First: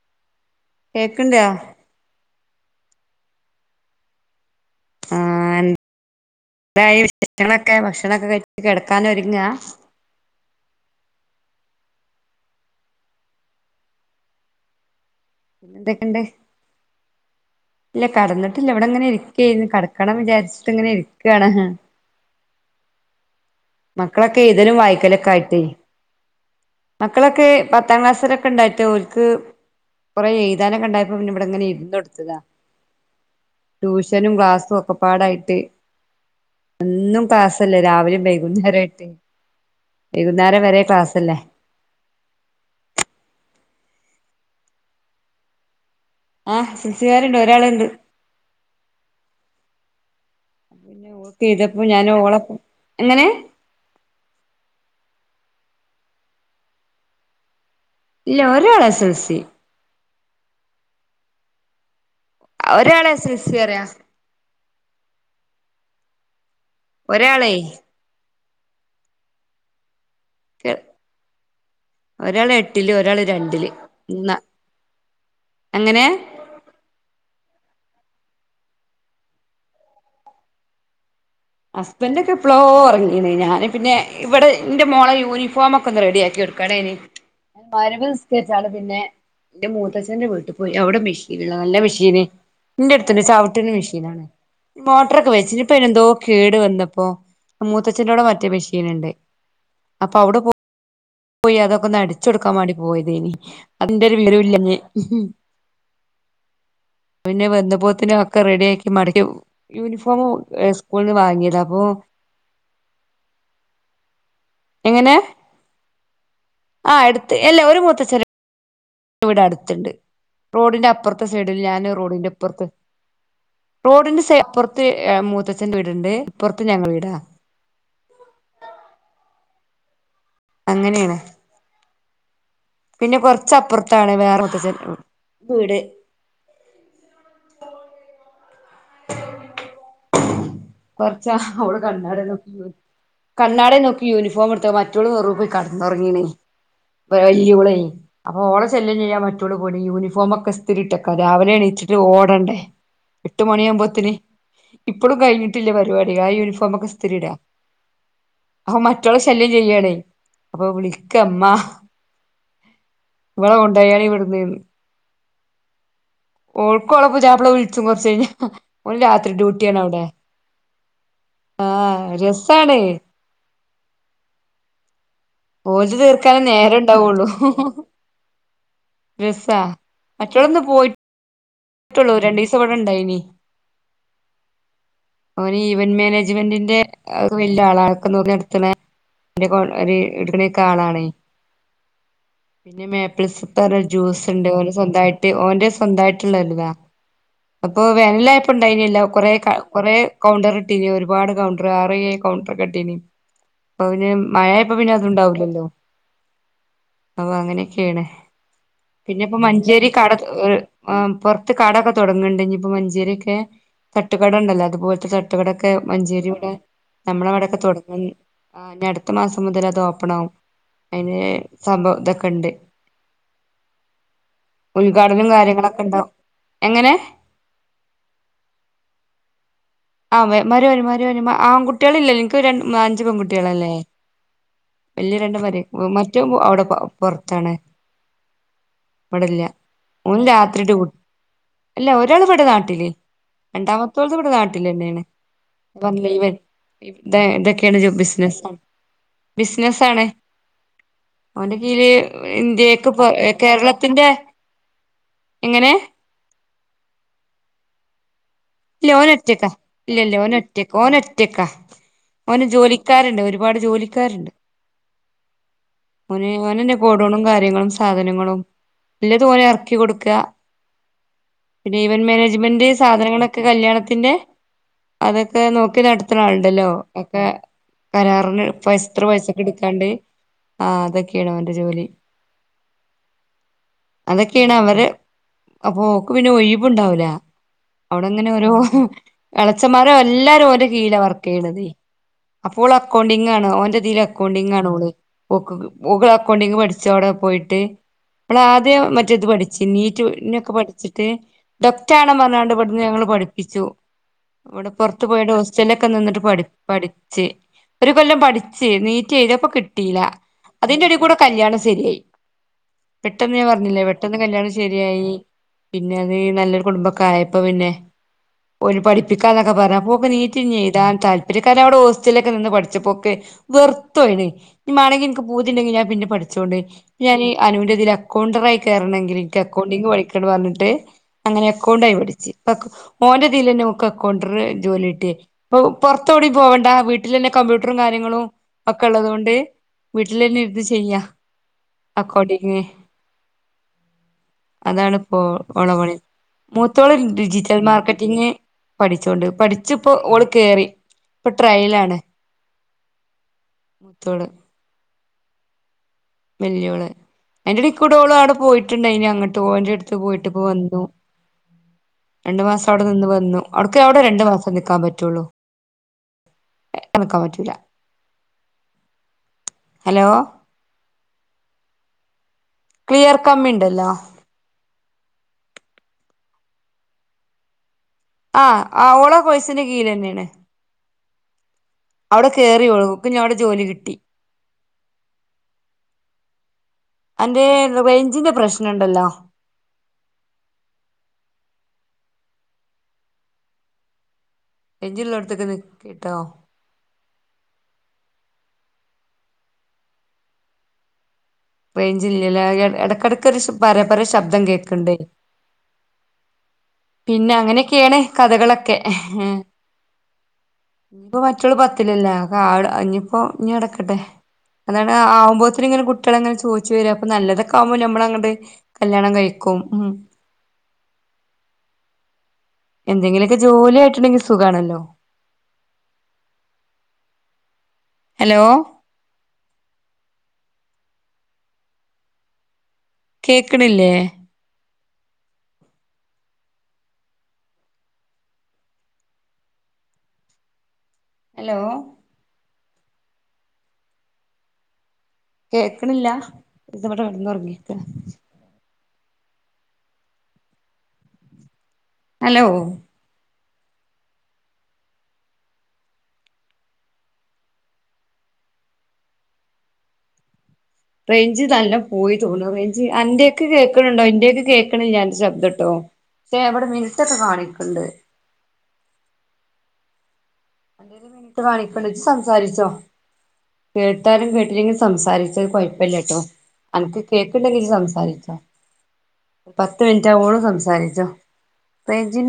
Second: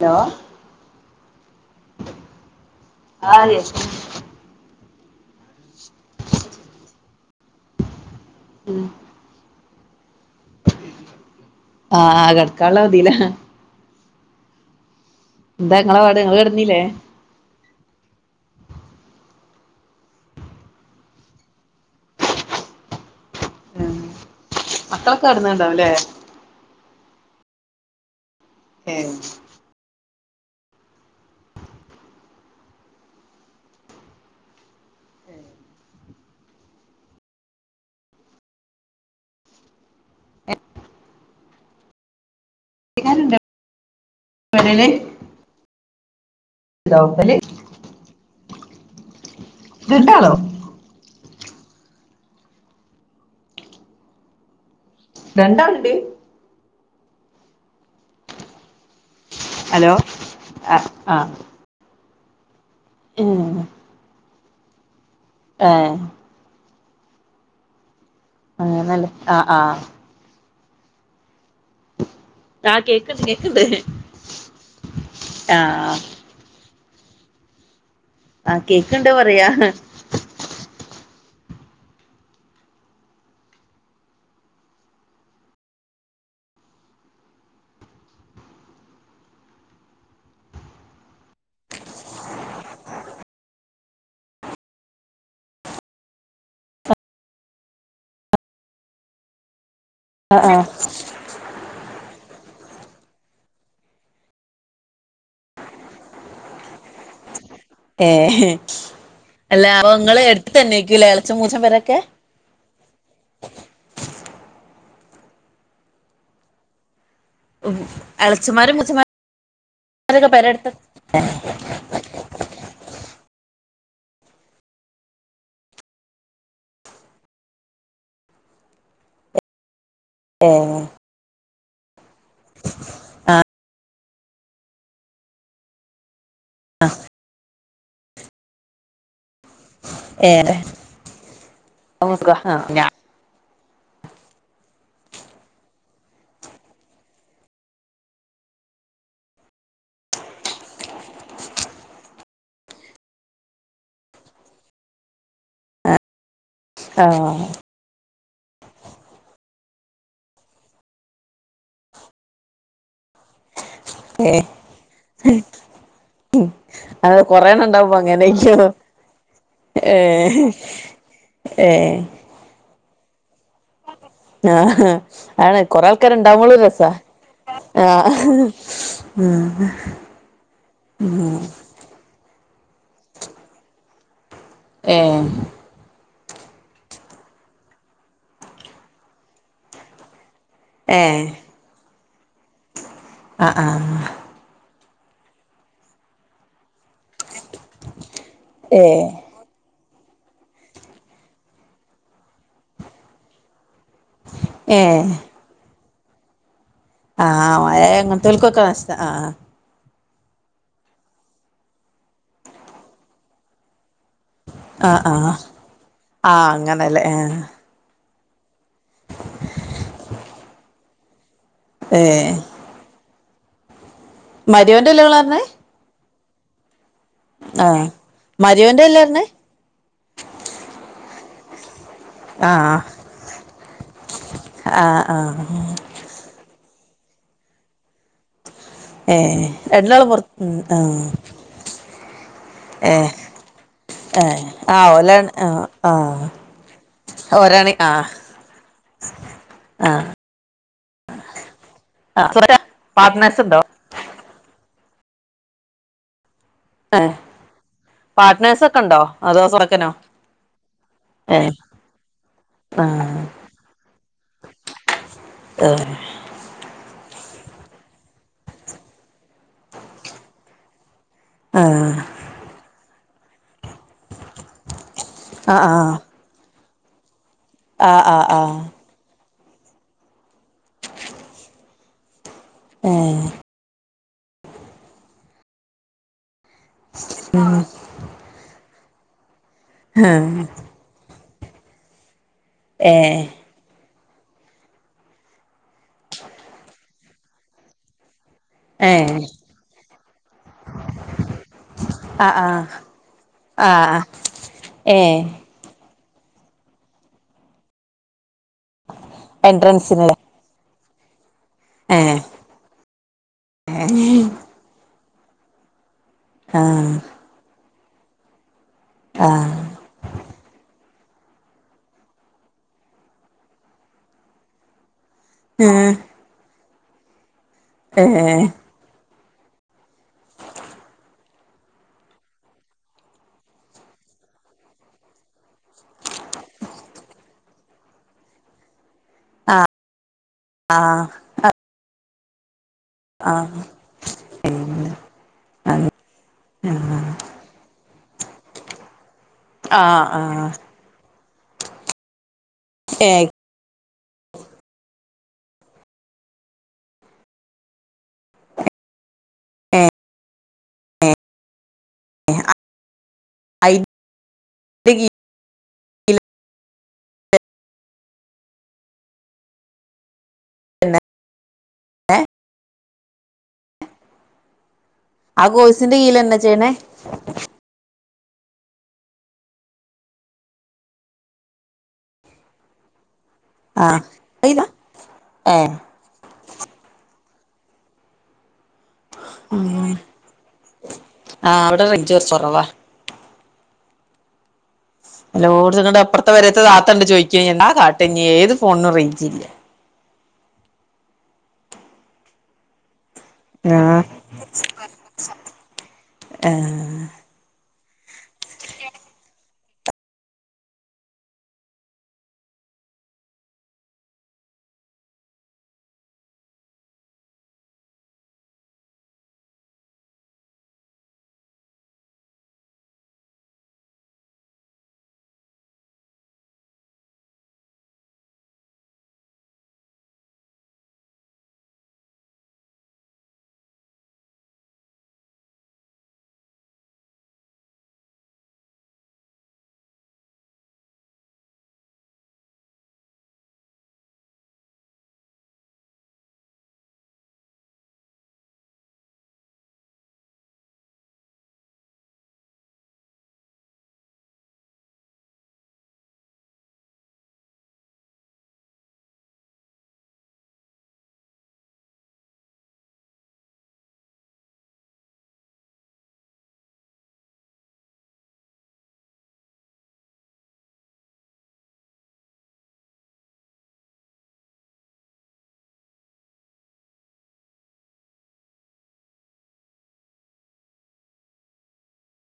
Hello കേക്കണ്ടോ ആഹ് [unintelligible] ആ [unintelligible] ഭക്ഷണൊക്കെ കഴിച്ചു കിടക്കാനൊ രുങ്ങുവാ ആഹ് കെടക്കാനുള്ള തീല എന്താ നിങ്ങളെ പാട് എന്തൊക്കെണ്ട് നിങ്ങള് കിടന്നില്ലേ ഇല്ല കടന്നിട്ടില്ല ഇവിടെങ്ങനെ ഇരിക്കയായിരുന്നു കടക്കണം വിചാരിച്ചിട്ട് ഇങ്ങനെ ഇരിക്കാണ്. ഉം മക്കളൊക്കെ എഴുതലും മക്കളൊക്കെ വായിക്കലൊക്കെ ആയിട്ടേ കെടന്നുണ്ടാവുംല്ലേ മക്കളൊക്കെ പത്താം ക്ലാസ്സിലെ കണ്ടായിട്ട് ഏഹ് ഓൽക്ക് കുറെ എഴുതാനൊക്കെയുണ്ടായപ്പോ പിന്നെ ഇവിടെ ഇങ്ങനെ ഇരുന്നു കൊടുത്തതാ ട്യൂഷനും ക്ലാസ്സും ഒക്കെ പാടായിട്ട് എന്നും ക്ലാസ്സല്ലേ രാവിലെയും വൈകുന്നേരം ആയിട്ട് വൈകുന്നേരം വരെ ക്ലാസ്ലല്ലേ. [unintelligible] ആ എസ് എസ ൽ ലോക്കല് സികാരുണ്ട് ഒരാളുണ്ട് രണ്ടാളോ കിടപ്പ് ഞാൻ ഓളപ്പം എങ്ങനെ രണ്ടാള്ണ്ട് ഇല്ല ഓരാള് എസ് എൽ സി ഹലോ ആഹ് ആഹ് ഒരാള് എസ് എൽ സി ഏഹ് പറയാ ഏഹ ഒരാളെയ് ആ നല്ല ആ ആ എ ഒരാള് ആഹ് എട്ടില് കേക്ക്ണ്ട് ഒരാള് കേക്ക്ണ്ട് രണ്ടില് ഇ ആഹ് എങ്ങനെ ആഹ കേക്ക്ണ്ട് പറയാ ഹസ്ബൻ്ക്കെ പ്ലോ ഉറങ്ങിയീണ് ഞാന് പിന്നെ ഇവിടെ എൻ്റെ മോളെ യൂണിഫോമൊക്കെ ഒന്ന് റെഡിക്കി കെട് [unintelligible] മഗ്‌രിബ് നിസ്കരിച്ചാൽ പിന്നെ എന്റെ മൂത്തച്ഛന്റെ വീട്ടിൽ പോയി അവിടെ മെഷീൻള്ള നല്ല മെഷീന് നിന്റെ അടുത്തണ്ട് ചവിട്ടി മെഷീനാണ് മോട്ടറൊക്കെ വെച്ചിട്ട് പ്പയ്‌നന്തോ കേട് വന്നപ്പോ മൂത്തച്ഛൻ്റോടെമറ്റേ മെഷീൻണ്ട് അപ്പം അവിടെ ആഹ് ആഹ് പോയി അതൊക്കെ ഒന്ന്ടിച്ച കൊടുക്കാൻ വേണ്ടി പോയതേനി അതിന്റെ ഒരു വിവരുല്ലഞ്ഞി പിന്നെ വെന്നപ്പോത്തിന ഒക്കെ ഏഹ് റെഡി ആക്കി മടക്കി അല്ല അപ്പൊ യൂണിഫോം ഇങ്ങള് എടുത്ത് തന്നേക്കൂല്ലേ സ്കൂളിൽന്ന് എളച്ചൻ മൂച്ചൻ വാങ്ങിയതാ അപ്പൊ പെരൊക്കെ എങ്ങനെ ആ എടുത്ത് എ ഉ എളച്ചിമാരും മുത്തച്ഛി ഇവിടെ അടുത്തുണ്ട് റോഡിന്റെ അപ്പുറത്തെ സൈഡിൽ ഞാന് റോഡിന്റെപ്പുറത്ത് റോഡിന്റെ സൈ അപ്പുറത്ത് മൂത്തച്ഛന്റെ വീടുണ്ട് ഇപ്പുറത്ത് ഞങ്ങൾ വീടാ ഏഹ് അങ്ങനെയാണ് പിന്നെ കൊറച്ചപ്പുറത്താണ് വേറെ മൂത്തച്ഛൻ്റെവീട് അഹ് [inaudible] ഏറെ കൊറച്ച് അവള് കണ്ടാരുന്നു കണ്ണാടി നോക്കി യൂണിഫോം എടുത്ത മറ്റോള് റൂമി പോയി കെടന്നുറങ്ങീനേ വല്ല്യോളേ അപ്പൊ ഓള് ശല്ലൃം ചെയ്യാ മറ്റോള് പോടി യൂണിഫോം ഒക്കെ ഇസ്ത്തിരിട്ടേക്കാ രാവിലെ എണീറ്റ് ഓടണ്ടേ എട്ട് മണിയാകുമ്പോത്തിന് ഇപ്പഴും കഴിഞ്ഞി ത്തില്ലേ പരിപാടി ആ യൂണിഫോം ഒക്കെ ആ ഇസ്ത്തിരി ഇടാ അപ്പൊ മറ്റുള്ള ശല്യം ചെയ്യാണേ അപ്പൊ വിളിക്കമ്മ ഇവളാ കൊണ്ടായാണ് ഇവിടുന്നേന്ന് ഉം ഓൾക്കും ഓളെ അത് പുതിയാപ്ല കൊറേണ്ണം വിളിച്ചും ഇണ്ടാവും ഇപ്പോ കൊറച്ചഴിഞ്ഞാ അങ്ങനെയ്യോ ഓന് രാത്രി ഡ്യൂട്ടിയാണ് അവിടെ ഏഹ് ആഹ് രസാണ് ആ ആണ് കൊറെ ഓൽത് ആൾക്കാര് തീർക്കാനേ ഇണ്ടാവുമ്പോള് രസാ നേരണ്ടാവുള്ളൂ രസാ മറ്റേതിന്ന് പോയി ഉം ആഹ് പറ്റുള്ളൂ രണ്ടീസം ഇവിടെ ഇണ്ടായിനി ഏഹ് ഇവൻ ഈവന്റ് മാനേജ്മെന്റിന്റെ വലിയ ആളാണ് അതൊക്കെ നോക്കി നടത്ത്ണെ [unintelligible] ഏ ആളാണേ പിന്നെ ആ ആ [unintelligible] ജ്യൂസ് ണ്ട് ഓല് സ്വന്തായിട്ട് ഓന്റെ സ്വന്തമായിട്ടുള്ള ഇതാ അപ്പൊ വേനലായപ്പ ഏ ഇണ്ടായിനില്ലോ കൊറെ കൊറേ കൗണ്ടർ ഇട്ടീന് ഒരുപാട് കൗണ്ടർ ആറേഴ് കൗണ്ടർ കെട്ടീനി അപ്പൊ പിന്നെ മഴ ഇപ്പ ഏ പിന്നെ അത്ണ്ടാവില്ലല്ലോ ആ അപ്പ മഴ അങ്ങനെയൊക്കെയാണ് അങ്ങനത്തോൽക്കൊക്കെ നഷ്ടാ ആ പിന്നെ ഇപ്പോ മഞ്ചേരി കട് പുറത്ത് കടൊക്കെ തൊടങ്ങ്ണ്ട് ഇനി ഇപ്പൊ മഞ്ചേരിയൊക്കെ തട്ടുകട ഇണ്ടല്ലോ ആ അതുപോലത്തെ ആ തട്ടുകടൊക്കെ മഞ്ചേരി ആ ഇവിടെ അങ്ങനല്ലേ നമ്മളെ ആ അവിടൊക്കെ തുടങ്ങ ആ അൻ്റ അടുത്ത മാസം മുതൽ അത് ഓപ്പണാവും അയിന് സംഭവം ഏ ഇതൊക്കെണ്ട് മരിയോന്റെ അല്ലേ ഇങ്ങള് ഉദ്ഘാടനും പറഞ്ഞേ കാര്യങ്ങളൊക്കെ ഉണ്ടാവും എങ്ങനെ ആഹ് മരീവന്റെ എല്ലാരുന്ന് ആഹ് മരുവരും മരുവരും മ ആൺകുട്ടികളിലല്ല ഇപ്പ ആ രൺ അഞ്ച് പെൺകുട്ടികളല്ലേ ആ ആ വലിയ രണ്ട് മാര് ഉം മറ്റവൻ അവിടെ പ പുറത്താണ് ഇവിടില്ല ഏഹ് രണ്ടാളും ഓന് പുറത്ത് രാത്രി ഡ്യൂട്ടി ആഹ് അല്ല ഒരാള് ഇവിടെ നാട്ടില് രണ്ടാമത്തേത് ഏ ഇവിടെ നാട്ടില് ആ തന്നെയാണ് ഓലാണ് ആ ആ അപ്പം ഇവൻ ഇത്തെ ഓരാണ് ആ ഇതൊക്കെയാണെലോ ബിസിനസ്സ് ബിസിനസ്സ് ആ ആണ് അവന്റെ കീഴി ആ ഇന്ത്യയൊക്കെ കൊറെ പാർട്ട്നേഴ്സ് ഉണ്ടോ കേരള ത്തിന്റെ എങ്ങനെ ആഹ് പാട്‌നേഴ്സ് ഇല്ല ഓന് ഒറ്റക്ക ഇല്ല ഇല്ല ഓനൊറ്റക്ക ഏ ഓനൊറ്റക്കാ ഒറ്റക്കാ ഓന് ജോലിക്കാരുണ്ട് ഒരുപാട് ജോലിക്കാരുണ്ട് ആഹ് ഓന് ഓന് തന്നെ ഗോഡൗണും കാര്യങ്ങളും സാധനങ്ങളും ഉള്ളതുപോലെ ഇറക്കി കൊടുക്കുക ആ പിന്നെ ഈവൻ മാനേജ്മെന്റ് സാധനങ്ങളൊക്കെ കല്യാണത്തിന്റെ അതൊക്കെ ആ ആ നോക്കി നട ഉണ്ടല്ലോ ഒക്കെ ആ ആ ആ കരാറിന് ഫസ് എത്ര പയ്സക്ക് എടുക്കാണ്ട് ആ അതൊക്കെയാണ് അവന്റെ ജോലി ആഹ് അതൊക്കെയാണ് അവര് അപ്പോക്ക് പിന്നെ ഒഴിവ് ഉണ്ടാവൂല ആഹ് അവിടങ്ങനെ ഒരോ എള്ളച്ചന്മാര് എല്ലാരും ഓൻ്റെ കീഴിലാ വർക്ക് ചെയ്യണത് അപ്പോൾ ഏ അക്കൗണ്ടിംഗ്ങ്ങാണ് ഓന്റെതി അക്കൗണ്ടിങ്ങ് ആണ് ഓള്. ഓക് ക്ക് ഓക് അക്കൗണ്ടിംഗ് പഠിച്ച് അവിടെ പോയിട്ട് ഓള ആദ്യം ഏ മറ്റേ ഇത് പഠിച്ച് നീറ്റ് നൊക്കെ പഠിച്ചിട്ട് ടൊക്റ്റ ആണ് ആ ആ പറഞ്ഞാണ്ട് പ ഞങ്ങള് പഠിപ്പിച്ചു. ആ ഇവിടെ ഏ പുറത്ത് പോയട്ട് ഹോസ് ചെല്ലൊക്കെ നിന്നിട്ട് പഠി പഠിച്ച്. ഒരു കൊല്ലം പ ഠിച്ച് നീറ്റ് എഴുതപ്പം കിട്ടിയില്ല. എൻട്രൻസിനല്ലേ അതിന്റെ എടെ കൂടെ കല്യാണം ഏ സെരിയായി. പെട്ടെന്ന് ഞാൻ പറഞ്ഞില്ലേ പെട്ടെന്ന് കല്യാണം ശരിയായി. പിന്നെ അത് ആ നല്ലൊരു കുടുംബക്കാര് പ്പോ പിന്നെ ഓര് ആ പഠിപ്പിക്കാനൊക്കെ പറഞ്ഞപ്പോ പൊ നീ റ്റിന് എഴുതാൻ താല്പര്യ കാരണം അവിടെ ഹോസ്റ്റലിലൊക്കെ നിന്ന് പഠിച്ചപ്പോക്കെ വെർത്ത് പോയെണ് ഇഞ് മാണെങ്കി ഇൻക്ക് ഏ പൂതിണ്ടങ്കി ഞാൻ പിന്ന പഠിച്ചോണ്ട് ഞാന് അനുവിന്റെതില് ഏ അകൗണ്ടറായി കേറണെങ്കിൽ ഇൻക്ക് അക്കൗണ്ടിങ്ങ് പഠിക്കണ പറഞ്ഞിട്ട് അങ്ങനെ അക്കൗണ്ടയി പ ച്ച് അകൗ ഓന്റെ ഇതിലന്നെ ഓക്ക് അകൗണ്ടർ ജോലി കിട്ടി പ്പം പൊർത്തോടിം പോവണ്ട വീട്ടിൽ തന്നെ കമ്പ്യൂട്ടറും കാര്യങ്ങളും ഒക്കെ ഉള്ളതു കൊണ്ട് വീട്ടിലന്നെ ഇരുത്തി ആ ചെയ്യാ അകൗഡിംഗ് ആ അതാണ് ഇപ്പോ ഓളെ പണി തോള്ൻ ഡിജിറ്റൽ മാർക്കറ്റിങ്ങ് പഠിച്ചോണ്ട് പഠിച്ച് ആ ഇപ്പോ ആ ഓള് കേറി. ഇപ്പൊ ട്രയല് ആണ് [unintelligible] ത്തോള് വല്യോള്. അയിന്റെടേയ്കൂടെ ഓള് ആടെ പോയിട്ടുണ്ട് അയിൻ്റെ അങ്ങ് തോൻ്റെ ഏ അടുത്ത് പോയിട്ടിപ്പോ വന്നു രണ്ടു മാസം അവിടെ നിന്ന് വന്നു അവിട്ക്ക് അയിന്റെ അവിടെ രണ്ടു മാസം നിക്കാൻ പറ്റുള്ളൂ നിക്കാൻ കീഴിൽ പറ്റൂല. ഹലോ [unintelligible] ഏഹ് ക്ലിയർ കമ്മി ഇണ്ടല്ലോ ആ കോഴ്സിന്റെ കീഴിലന്നെ ചെയ്യ്ണെ ആഹ് ആഹ് ഓള ആ കോയ്സിന്റെ കീഴിലന്നെയാണ്. അവിടെ കേറി ഓള് ക്ക് ഞാടെ ജോലി കിട്ടി. ആഹ് അയിതാ ഏഹ് അൻ്റെ റേഞ്ചിന്റെ പ്രശ്നണ്ടല്ലോ ഉം. ആഹ് വടെ റേഞ്ച് കൊർച്ച് കൊറവാ. റേഞ്ചിള്ളോട്ത്ത്ക്ക് എല്ലോട്ത്തും ഇന്നട്ട് നിക്ക്ട്ടോ അപ്പർത്തെ പെരെത്ത താത്തണ്ട് ചോയിക്ക്ണ് എന്താ കാട്ട ഇഞ് ഏതു ഫോണിനും റെയിഞ്ച് ഇല്ല. റേഞ്ചില്ല ലേ ഖ ഇടക്കിടക്കൊ ഒരു പര പര ശബ്ദം കേൾക്കണ്ടേ. ആഹ് പിന്നെ അങ്ങനെയൊക്കെയാണ് കഥകളൊക്കെ. ഇപ്പോ മറ്റൊൾ പത്തിലല്ലേ ഇഞ്ഞിപ്പോ ഇഞ്ഞി അവ്ടെക്കെട്ടെ. അതാണ് ആവുമ്പോത്തിന്ങ്ങന കുട്ട്യേൾങ്ങനെ ചോയ് വര അപ്പോ നല്ലതൊക്കെ ആവുമ്പം നമ്മള അങ്ങട്. കല്യാണം കഴിക്കും. ഉം എന്തെങ്കിലൊക്കെ ജോലി ആയിട്ടുണ്ടെങ്കിൽ സുഖാണല്ലോ അലോ കേക്ക്ണില്ലേ? അലോ, കേക്ക്ണില്ല. ഇതിവിടെ കിടന്ന ഉറങ്ങിക്ക. അലോ റേഞ്ച് നല്ല പോയി തോന്നുന്ന് റേഞ്ച് അന്റെക് കേക്ക്ണണ്ടോ ഇന്റെക് കേക്കണില്ല അന്റെ ശബ്ദട്ടോ എവിടെ മിൻസൊക്കെ കാണിക്ണ്ട്. കാണിക്ണ്ട് ഇജ് സംസാരിച്ചോ കേട്ടാലും കേട്ടില്ലെങ്കിൽ സംസാരിചൊ അത് കൊയപ്പല്ലട്ടോ അൻക്ക് കേക്ണ്ടെങ്കിൽ ഇജ് സംസാരിച്ചോ പത്ത് മിൻറ്റാവോളും സംസാരിച്ചോ. റേഞ്ചിന്റെ